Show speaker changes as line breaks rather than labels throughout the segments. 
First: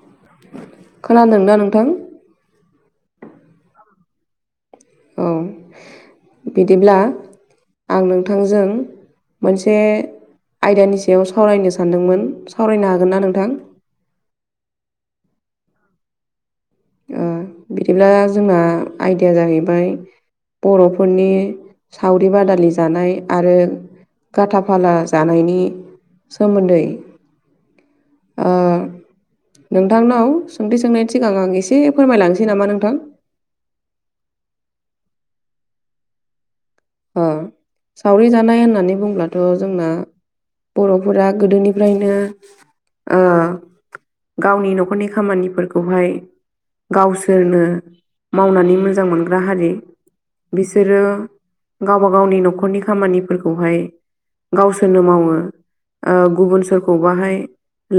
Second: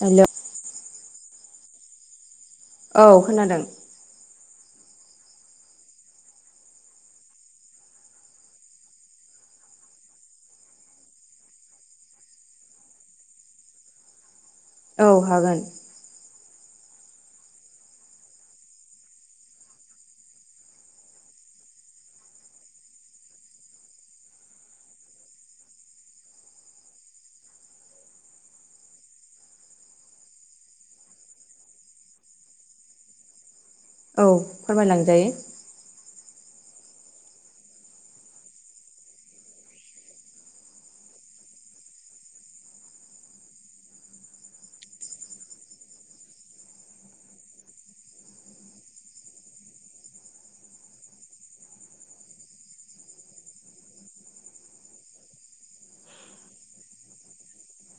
Hello
खोनादों दा नोंथां?
औ खोनादों।
औ बिदिब्ला आं नोंथांजों मोनसे आयदानि सायाव सावरायनो सानदोंमोन। सावरायनो हागोन ना नोंथां?
औ हागोन।
ओ बिदिब्ला जोंना आयदाया जाहैबाय बर'फोरनि सावरि बादालि जानाय आरो गाथाफाला जानायनि सोमोन्दै ओ नोंथांनाव सोंथि सोंनायनि सिगां आं एस से फोरमायलांनोसै नामा नोंथां?
औ फोरमाय लांजायो।
ओ सावरि जानाय होननानै बुंब्लाथ' जोंना बर'फोरा गोदोनिफ्रायनो ओ गावनि न'खरनि खामानिफोरखौहाय गावसोरनो मावनानै मोजां मोनग्रा हारि बिसोरो गावबा गावनि न'खरनि खामानिफोरखौहाय गावसोरनो मावो। ओ गुबुन सोरखौबाहाय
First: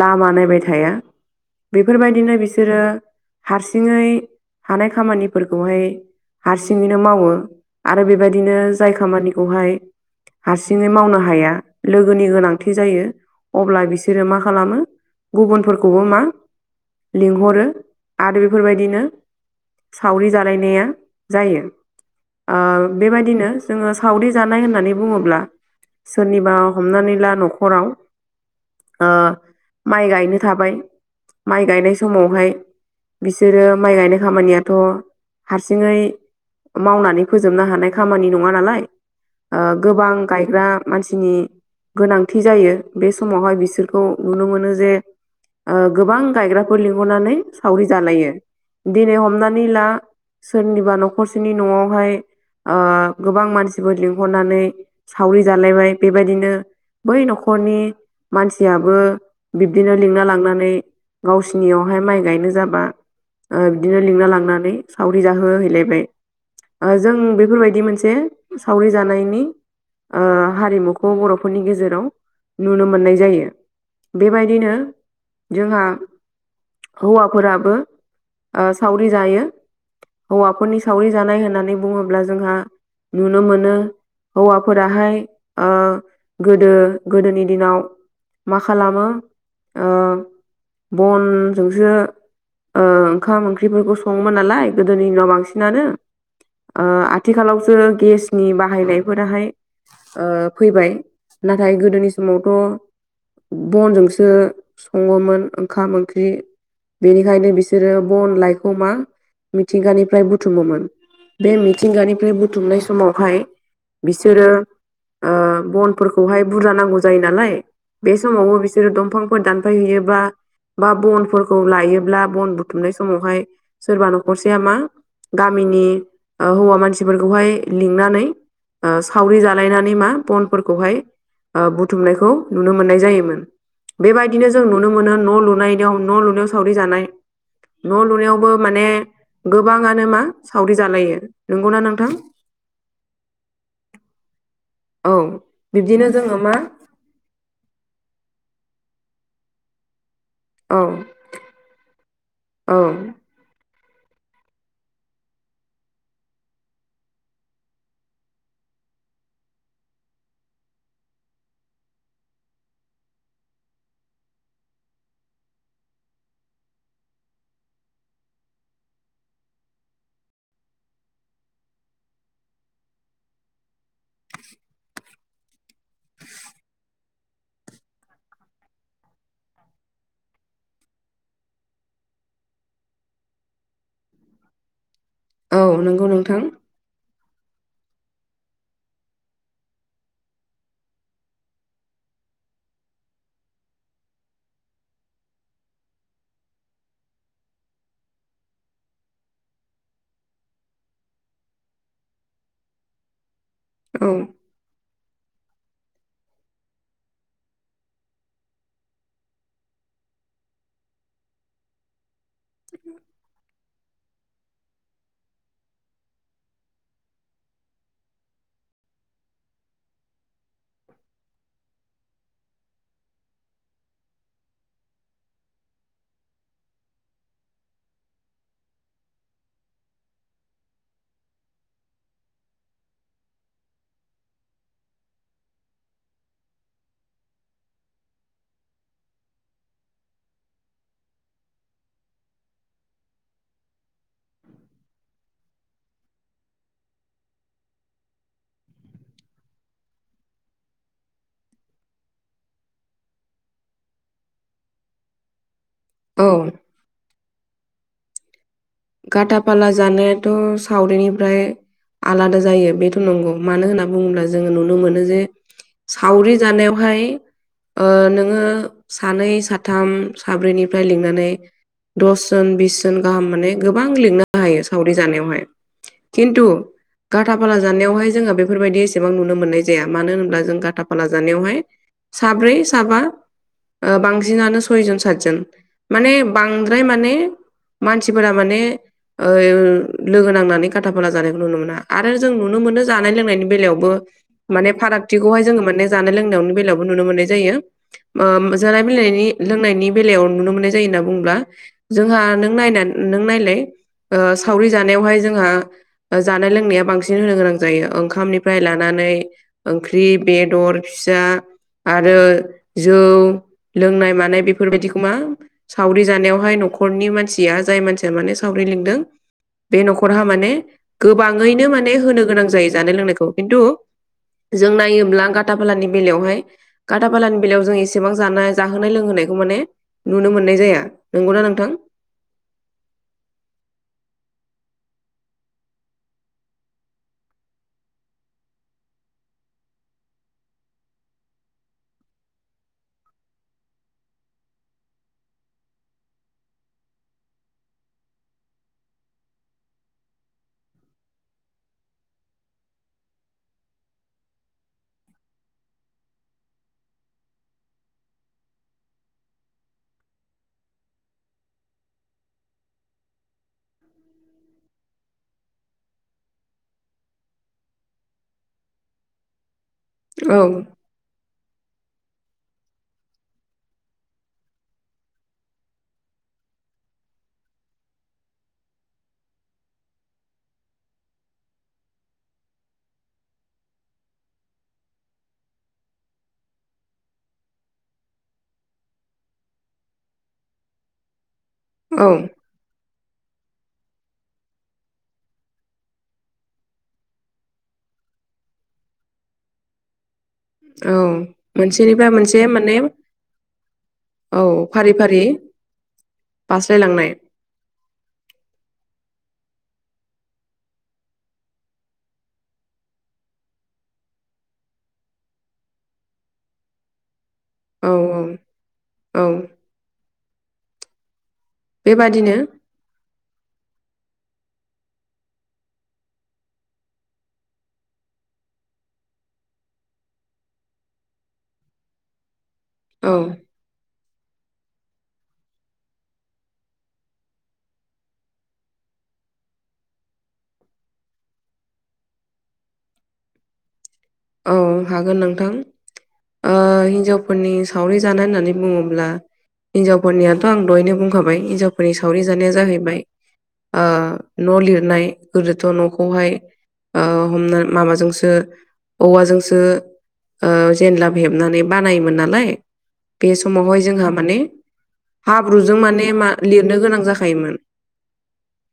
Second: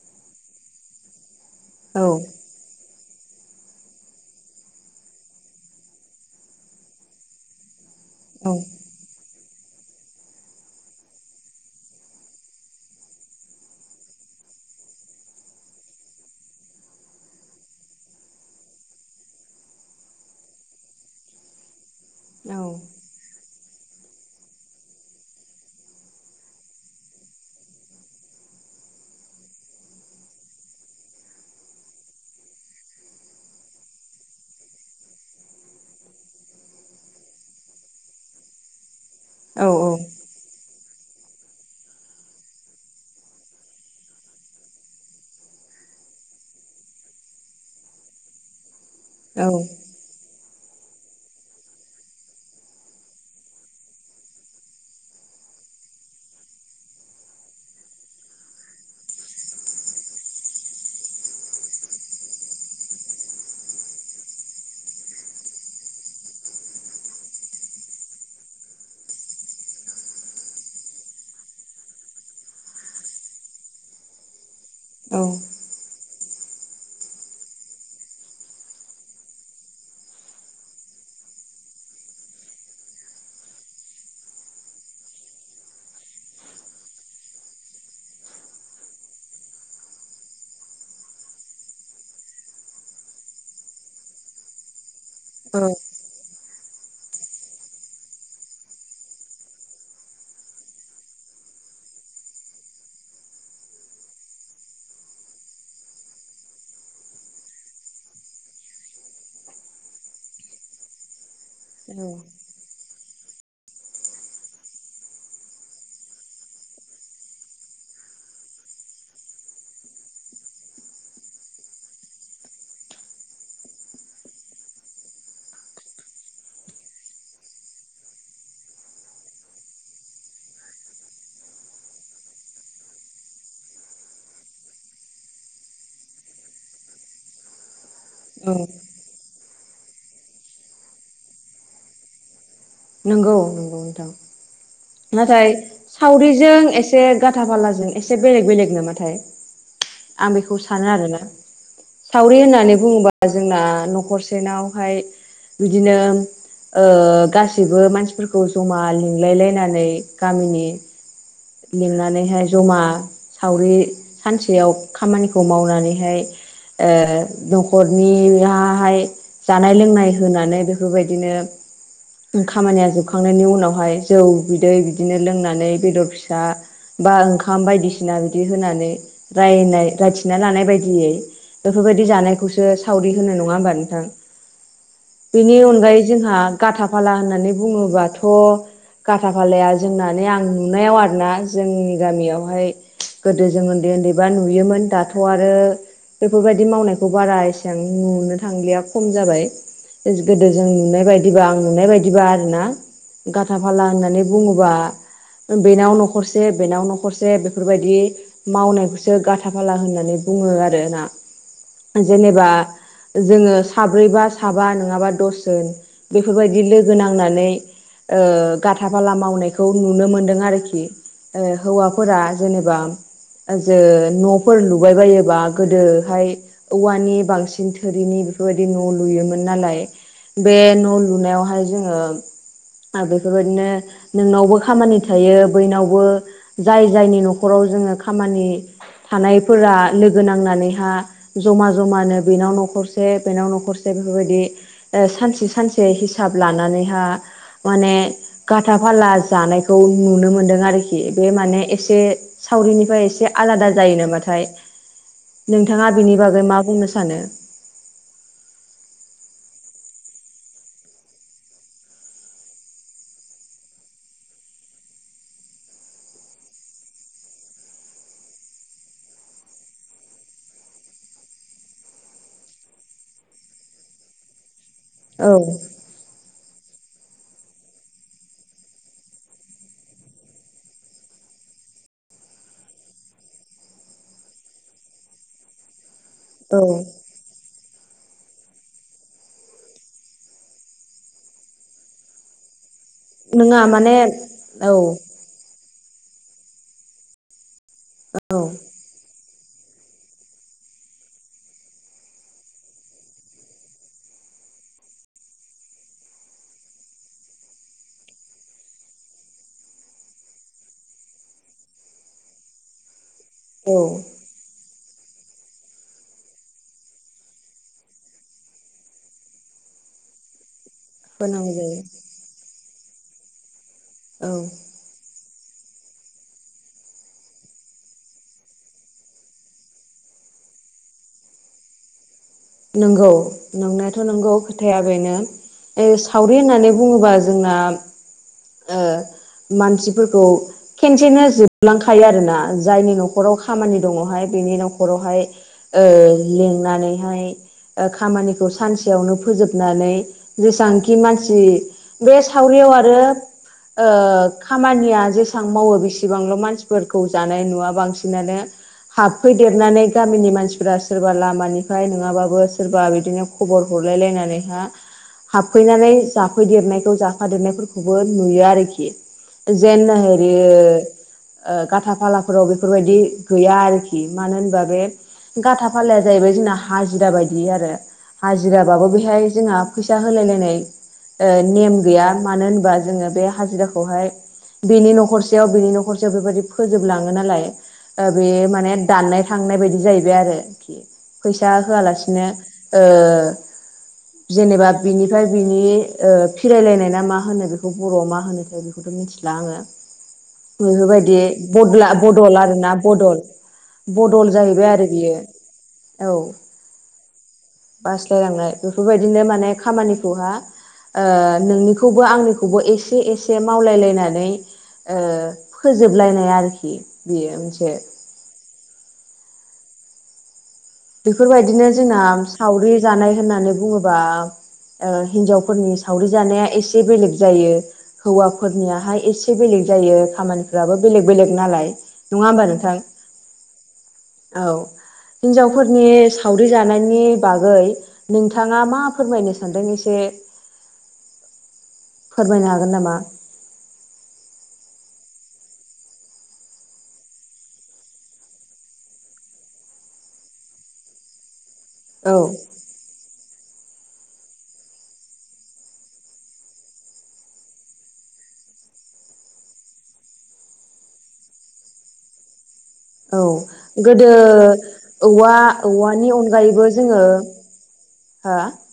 लामा नायबाय थाया।
औ
बेफोरबायदिनो बि सोरो हारसिङै हानाय खामानिफोरखौहाय हारसिङैनो मावो आरो
औ
बेबायदिनो जाय खामानिखौहाय हारसिङै मावनो हाया, लोगोनि गोनांथि जायो। अब्ला बिसोरो मा खालामो? गुबुनफोरखौबो मा लिंहरो आरो बेफोरबायदिनो सावरि जालायनाया जायो।
औ
ओ बेबायदिनो जोङो सावरि जानाय होननानै बुङोब्ला सोरनिबा हमनानै ला न'खराव ओ माइ गायनो थाबाय। माइ गायनाय समावहाय बिसोरो माइ गायनाय खामानियाथ' हारसिङै मावनानै फोजोबनो हा नाय खामानि नङा नालाय।
औ
ओगोबां गायग्रा मानसिनि गोनांथि जायो बे समावहाय बिसोरखौ नुनो मोनो जे ओ गोबां गायग्राफोर लिंहरनानै सावरि जालायो। दिनै हमनानै ला सोरनिबा न'खरसेनि न'आवहाय आ गोबां मानसिफोर लिंहरनानै सावरि जालायबाय बेबायदिनो बै न'खरनि मानसियाबो बिब्दिनो लिंना लांनानै गावसिनियावहाय माइ गायनो जाबा ओ बिदिनो लिंना लांनानै सावरि जाहोहैलायबाय ओ जों बे बेफोरबायदि मोनसे सावरि जानायनि ओ हारिमुखौ बर'फोरनि गेजेराव नुनो मोननाय जायो। बेबायदिनो
औ
जोंहा हौवाफोराबो सावरि जायो हौवाफोरनि सावरि जानाय होननानै बुङोब्ला जोंहा नुनो मोनो हौवाफोराहाय गोदो गोदोनि दिनाव मा खालामो बनजोंसो ओंखाम ओंख्रिफोरखौ सङोमोन नालाय गोदोनि दिनाव बांसिनानो आथिखालावसो गेसनि बाहायनायफोराहाय फैबाय नाथाय गोदोनि समावथ' बनजोंसो सङोमोन ओंखाम ओंख्रि बेनिखायनो बिसोरो बन लाइखौ मा मिथिंगानिफ्राय बुथुमोमोन बे मिथिंगानिफ्राय बुथुमनाय समावहाय बिसोरो बनफोरखौहाय बुरजा नांगौ जायो नालाय बे समावबो बिसोरो दंफांफोर दानफाय हैैयोबा बा बनफोरखौ लायोब्ला बन बुथुमनाय समावहाय सोरबा न'खरसेया मा गामिनि हौवा मानसिफोरखौहाय लिंनानै सावरि जालायनानै मा बनफोरखौहाय बुथुमनायखौ नुनो मोननाय जायोमोन बेबायदिनो जों नुनो मोनो न' लुनायाव न' लुनायाव सावरि जानाय न' लुनायावबो माने गोबाङानो मा सावरि जालायो नंगौना नोंथां
नंगौ नंगौ नोंथां
औ
नाथाय
बिब्दिनो जोङो मा
सावरिजों एसे एसे गाथा फालाजों एसे बेलेग बेलेग नामाथाय आं बेखौ
औ
सानो आरोना सावरि होननानै
औ
बुङोबा जोंना न'खरसेनावहाय बिदिनो गासै गासैबो मानसिफोरखौ जमा लिंलाय लायनानै गामिनि लिंनानैहाय जमा सावरि सानसेयाव खामानिखौ मावनानैहाय ओ न'खरनियाहाय जानाय लोंनाय होनानै बेफोरबायदिनो खामानिया जोबखांनायनि उनावहाय जौ बिदै बिदिनो लोंनानै बेदर फिसा फिसा बा ओंखाम बायदिसिना बिदि होनानै रायनाय रायथिना लानाय बायदियै बेफोरबायदि जानायखौसो सावरि होनो नङा होमबा नोंथां बेनि
औ नंगौ
अनगायै जोंहा
नोंथां
गाथा का फाला होननानै बुङोबाथ' खाथा फालाया जोंनानै आं नुनायाव आरो दाना जोंनि गामियावहाय गोदो जों उन्दै उन्दैबा नुयोमोन दाथ' आरो बेफोरबायदि मावनायखौ बारा एसेां नुनो थांलिया खम जाबाय गोदो जों नुनाय बायदिबा आं नुनाय बायदिबा आर ना गाथा फाला
औ
होननानै बुङोबा बेनाव नख न'खरसे बेनाव न'खरसे बेफोरबायदि मावनायखौसो गाथाफाला होननानै बुङो आरो ना जेनेबा जोङो साब्रैबा साबा नङाबा दसजोन बेफोरबायदि लोगो नांनानै गाथा फाला मावनायखौ नुनो मोनदों आरोखि हौवाफोरा जेनेबा ओ जो न'फोर लुबायबायोबा गोदोहाय औवानि बांसिन थोरिनि बेफोरबायदि न' लुयोमोन नालाय बे न' लुनायावहाय जोङो बेफोरबायदिनो नोंनावबो खामानि थायो बयनावबो जाय जायनि न'खराव जोङो खामानि थानायफोरा लोगो नांनानैहा जमा जमानो बेनाव न'खरसे बेनाव न'खरसे बेफोरबायदि ओ सानसे सानसे हिसाब लानानैहा माने गाथा फाला जानायखौ नुनो मोनदों आरोखि खि बे माने एसे सावरिनिफ्राय एसे आलादा जायो नामाथाय नोंथाङा बिनि
औ
बागै मा बुंनो सानो?
गथा फाला जानायाथ' सावरिनिफ्राय आलादा जायो बेथ' नंगौ मानो होनना बुङोब्ला जोङो नुनो मोनो जे सावरि जानायावहाय ओ नोङो सानै साथाम साब्रैनिफ्राय लिंनानै दसजन बिस जन गाहाम माने गोबां लिंनो हायो सावरि
औ
जानायावहाय खिन्थु गाथा फाला जानायावहाय जोङो बेफोरबायदि एसेबां नुनो मोननाय जाया मानो होनब्ला जों गाथाफाला जानायावहाय साब्रै साबा ओ बांसिनानो सयजन सातजन माने
औ
बांद्राय माने मानसि फोरा माने ओ लोगो नांनानै गाथा फला जानायखौ नुनो मोना आरो जों नुनो मोनो जानाय लोंनायनि
नङा
बेलायावबो
माने
माने
औ
फाराग थिखौहाय जों माने जानाय लोंनायावनि बेलायावबो नुनो मोननाय जायो।
औ
मो जानाय [unintelligible] लोंनायनि बेलायाव नुनो मोननाय जायो होनना बुंब्ला जोंहा नों नायना नों नायलाय ओ सावरि जानायावहाय जोंहा जानाय लोंनाया बांसिन होनो गोनां जायो ओंखामनिफ्राय लानानै ओंख्रि बेदर फिसा आरो जौ
औ
लोंनाय मानाय बेफोरबायदिखौ मा सावरि जानायावहाय न'खरनि मानसिया जाय मानसिया माने सावरि लिंदों बे न'खरहा माने
होनांगौ
गोबाङैनो
जायो
माने होनो गोनां जायो जानाय लोंनायखौ खिन्थु
औ
जों नायोब्ला गाथाफालानि बेलायावहाय गाथाफालानि बेलायाव जों एसेबां जानाय जाहोनाय लोंहोनायखौ माने नुनो मोननाय जाया नंगौना नोंथां?
नंगौ नंनायाथ' नंगौ खोथाया बेनो ओ सावरि होननानै बुङोबा जोंना ओ मानसिफोरखौ खेनसेनो जोबलांखायो आरो ना जायनि न'खराव खामानि दङ'हाय बेनि न'खरावहाय ओ लिंनानैहाय ओ खामानिखौ सानसेयावनो फोजोबनानै जेसांखि मानसि बे सावरियाव आरो ओ खामानिया जेसां मावो बेसेबांल' मानसिफोरखौ जानाय नुवा बांसिनानो हाबफैदेरनानै गामिनि मानसिफोरा सोरबा लामानिफ्राय नोङाबा बो सोरबा बिदिनो खबर हरलायलायनानैहा हाबफैनानै जाफैदेरनायखौ जाफादेरनायफोरखौबो नुयो आरोखि। जेन [unintelligible]
औ
ओ खाथा फालाफोराव बेफोरबायदि गैया आरोखि मानो होनबा बे गाथा फालाया जाहैबाय जोंना हाजिरा बाय दि आरो हाजिराबाबो बेहाय जोंहा फैसा होलाय लायनाय ओ नेम गैया मानो होनोबा जोङो बे हाजिराखौहाय बिनि न'खरसेयाव बिनि न'खरसेयाव बेबायदि फोजोबलाङो नालाय ओ बे माने दाननाय थांनाय बायदि जाहैबाय आरोखि फैसा
औ
होआलासिनो ओ जेनेबा बिनिफ्राय बिनि ओ फिरायलायनाय ना मा होनो बेखौ बर'आव मा होनो थाय बेखौ बेखौ मिथिला आङो
औ
बेफोरबायदि
मोनसेनिफ्राय
बदला-बदल
मोनसे
आरोना
माने
बदल बदल
औ
जाहैबाय आरो
फारि
बियो
फारि
औ।
बास्लायलांनाय
बास्लायलांनाय बेफोरबायदिनो माने खामानिखौहा ओ नोंनिखौबो आंनिखौबो एसे एसे मावलायलायनानै ओ फोजोबलायनाय आरोखि बेयो मोनसे
औ औ औ
बेफोरबायदिनो जोंना
बेबादिनो
सावरि जानाय होननानै बुङोबा ओ हिनजावफोरनि सावरि जानाया एसे बेलेग जायो हौवाफोरनियाहाय एसे बेलेग जायो खामानिफ्राबो बेलेग बेलेग नालाय नङा होमबा नोंथां
औ
औ हिनजाव फोरनि सावरि जानायनि बागै नोंथाङा मा फोरमायनो सानदों एसे फोरमायनो हागोन नामा
औ हागोन नोंथां ओ हिनजावफोरनि सावरि जानाय होननानै बुङोब्ला हिनजावफोरनियाथ आं दहायनो बुंखाबाय हिनजावफोरनि
औ
सावरि जानाया जाहैबाय ओ न लिरनाय गोदोथ नखौहाय ओ हमना माबाजोंसो औवाजोंसो ओ जेनलाब हेबनानै बानायोमोन नालाय
औ
बे समावहाय
गोदो
जोंहा माने
औवा
हाब्रुजों माने
औवानि
मा
अनगायैबो
लिरनो गोनां
जोङो
जाखायोमोन
[unintelligible]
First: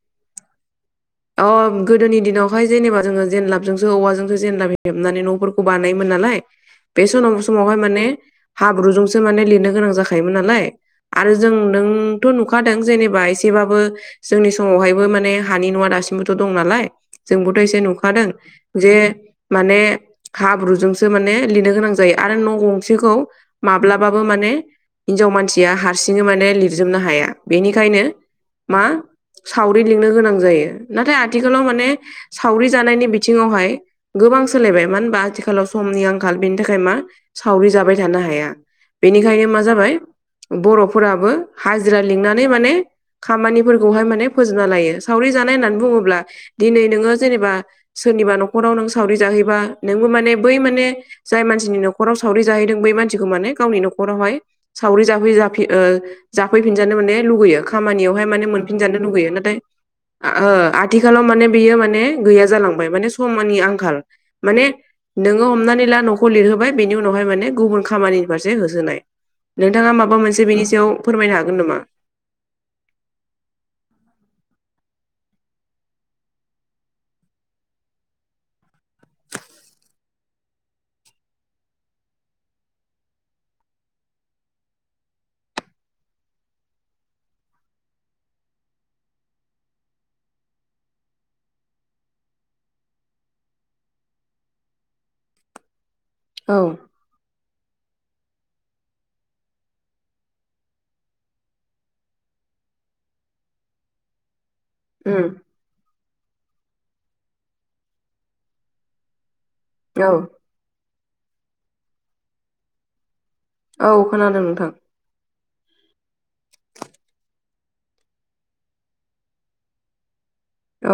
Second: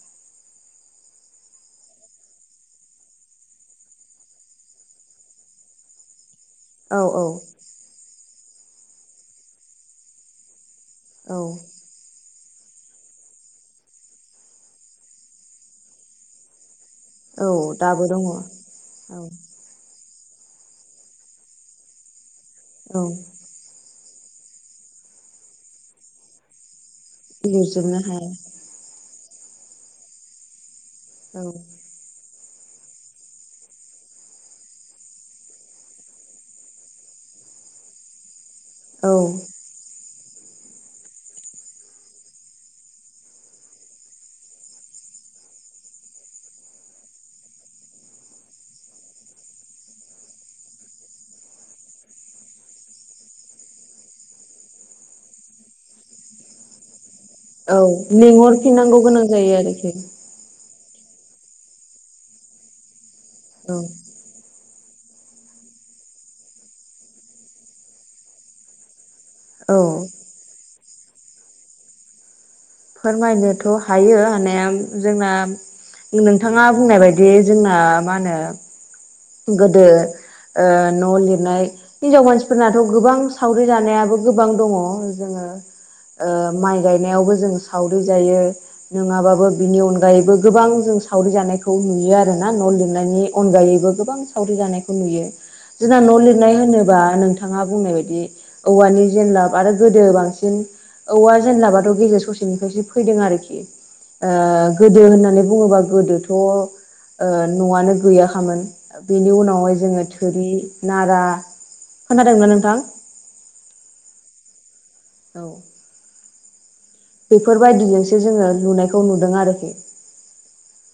अ गोदोनि दिनावहाय जेनेबा जोङो जेनलाबजोंसो औवाजोंसो जेनलाब हेबनानै नफोरखौ बानायोमोन नालाय
औ
बे
औ
समाव समावहाय माने हाब्रुजोंसो माने लिरनो गोनां जाखायोमोन नालाय आरो
औ
जों नों थ नुखादों जेनेबा एसेबाबो जोंनि समावहायबो माने हानि नुवा दासिमबोथ दं नालाय
औ
जोंबोथ एसे
दाबो दङ
नुखादों
औ
जे माने हाब्रुजोंसो माने लिरनो गोनां जायो आरो न गंसेखौ
औ
माब्लाबाबो माने हिनजाव मानसिया हारसिङै माने लिरजोबनो हाया
लिरजोबनो
बेनिखायनो
हाया
मा सावरि लिंनो गोनां जायो नाथाय
औ
आथिखालाव माने सावरि जानायनि बिथिङावहाय गोबां सोलायबाय मानो होनबा आथिखालाव समनि आंखाल बेनि थाखाय मा सावरि जाबाय थानो हाया बेनिखायनो
औ
मा जाबाय बरफोराबो हाजिरा लिंनानै माने खामानिफोरखौहाय माने फोजोबना लायो सावरि जानाय होननानै बुङोब्ला दिनै नोङो जेनेबा सोरनिबा नखराव नों सावरि जाहैबा नोंबो माने बै माने जाय मानसिनि नखराव सावरि जाहैदों बै मानसिखौ माने गावनि नखरावहाय सावरि जाफै जाफि ओ जाफैफिनजानो माने लुुगैयो
औ
खामानियावहाय माने मोनफिनजानो
लिंहरफिननांगौ गोनां
लुुगैयो नाथाय
जायो आरोखि
आ ओ आथिखालाव माने बेयो माने गैया जालांबाय माने समनि आंखाल माने नोङो हमनानै ला नखौ लिरहोबाय बेनि उनावहाय माने गुबुन खामानि फारसे होसोनाय
औ
नोंथाङा माबा मोनसे बेनि सायाव फोरमायनो हागोन नामा
फोरमायनोथ हायो हानाया जोंना नोंथाङा बुंनाय बायदि जोंना मा होनो गोदो ओ न लिरनाय हिनजाव मानसिफोरनाथ गोबां सावरि जानायाबो गोबां दङ जोङो ओ माइ गायनायावबो जों सावरि जायो नङाबाबो बिनि अनगायैबो गोबां जों सावरि जानायखौ नुयो आरोना न लिरनायनि अनगायैबो गोबां सावरि जानायखौ नुयो जोंना न
औ
लिरनाय होनोबा नोंथा थाङा बुंनाय बायदि औवानि जेनलाब आरो गोदो बांसिन औवा जेनलाबाथ गेजेर ससेनिफ्रायसो फैदों आरोखि ओ गोदो
उम
होननानै बुङोबा गोदोथ ओ न आनो गैयाखामोन बेनि उनावहाय जोङो
औ
थुरि नारा खोनादोंमोन नोंथां
औ खोनादों नोंथां
औ बेफोरबायदिजोंसो जोङो नुनायखौ नुदों आरखि
औ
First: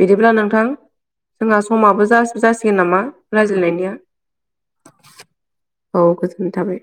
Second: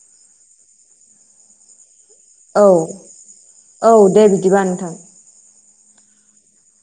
बिदिब्ला नोंथां जोंहा समाबो जा
औ
जासिगोन नामा
औ
रायज्लायनायनिया
दे बिदिबा नोंथां
औ गोजोननाय थाबाय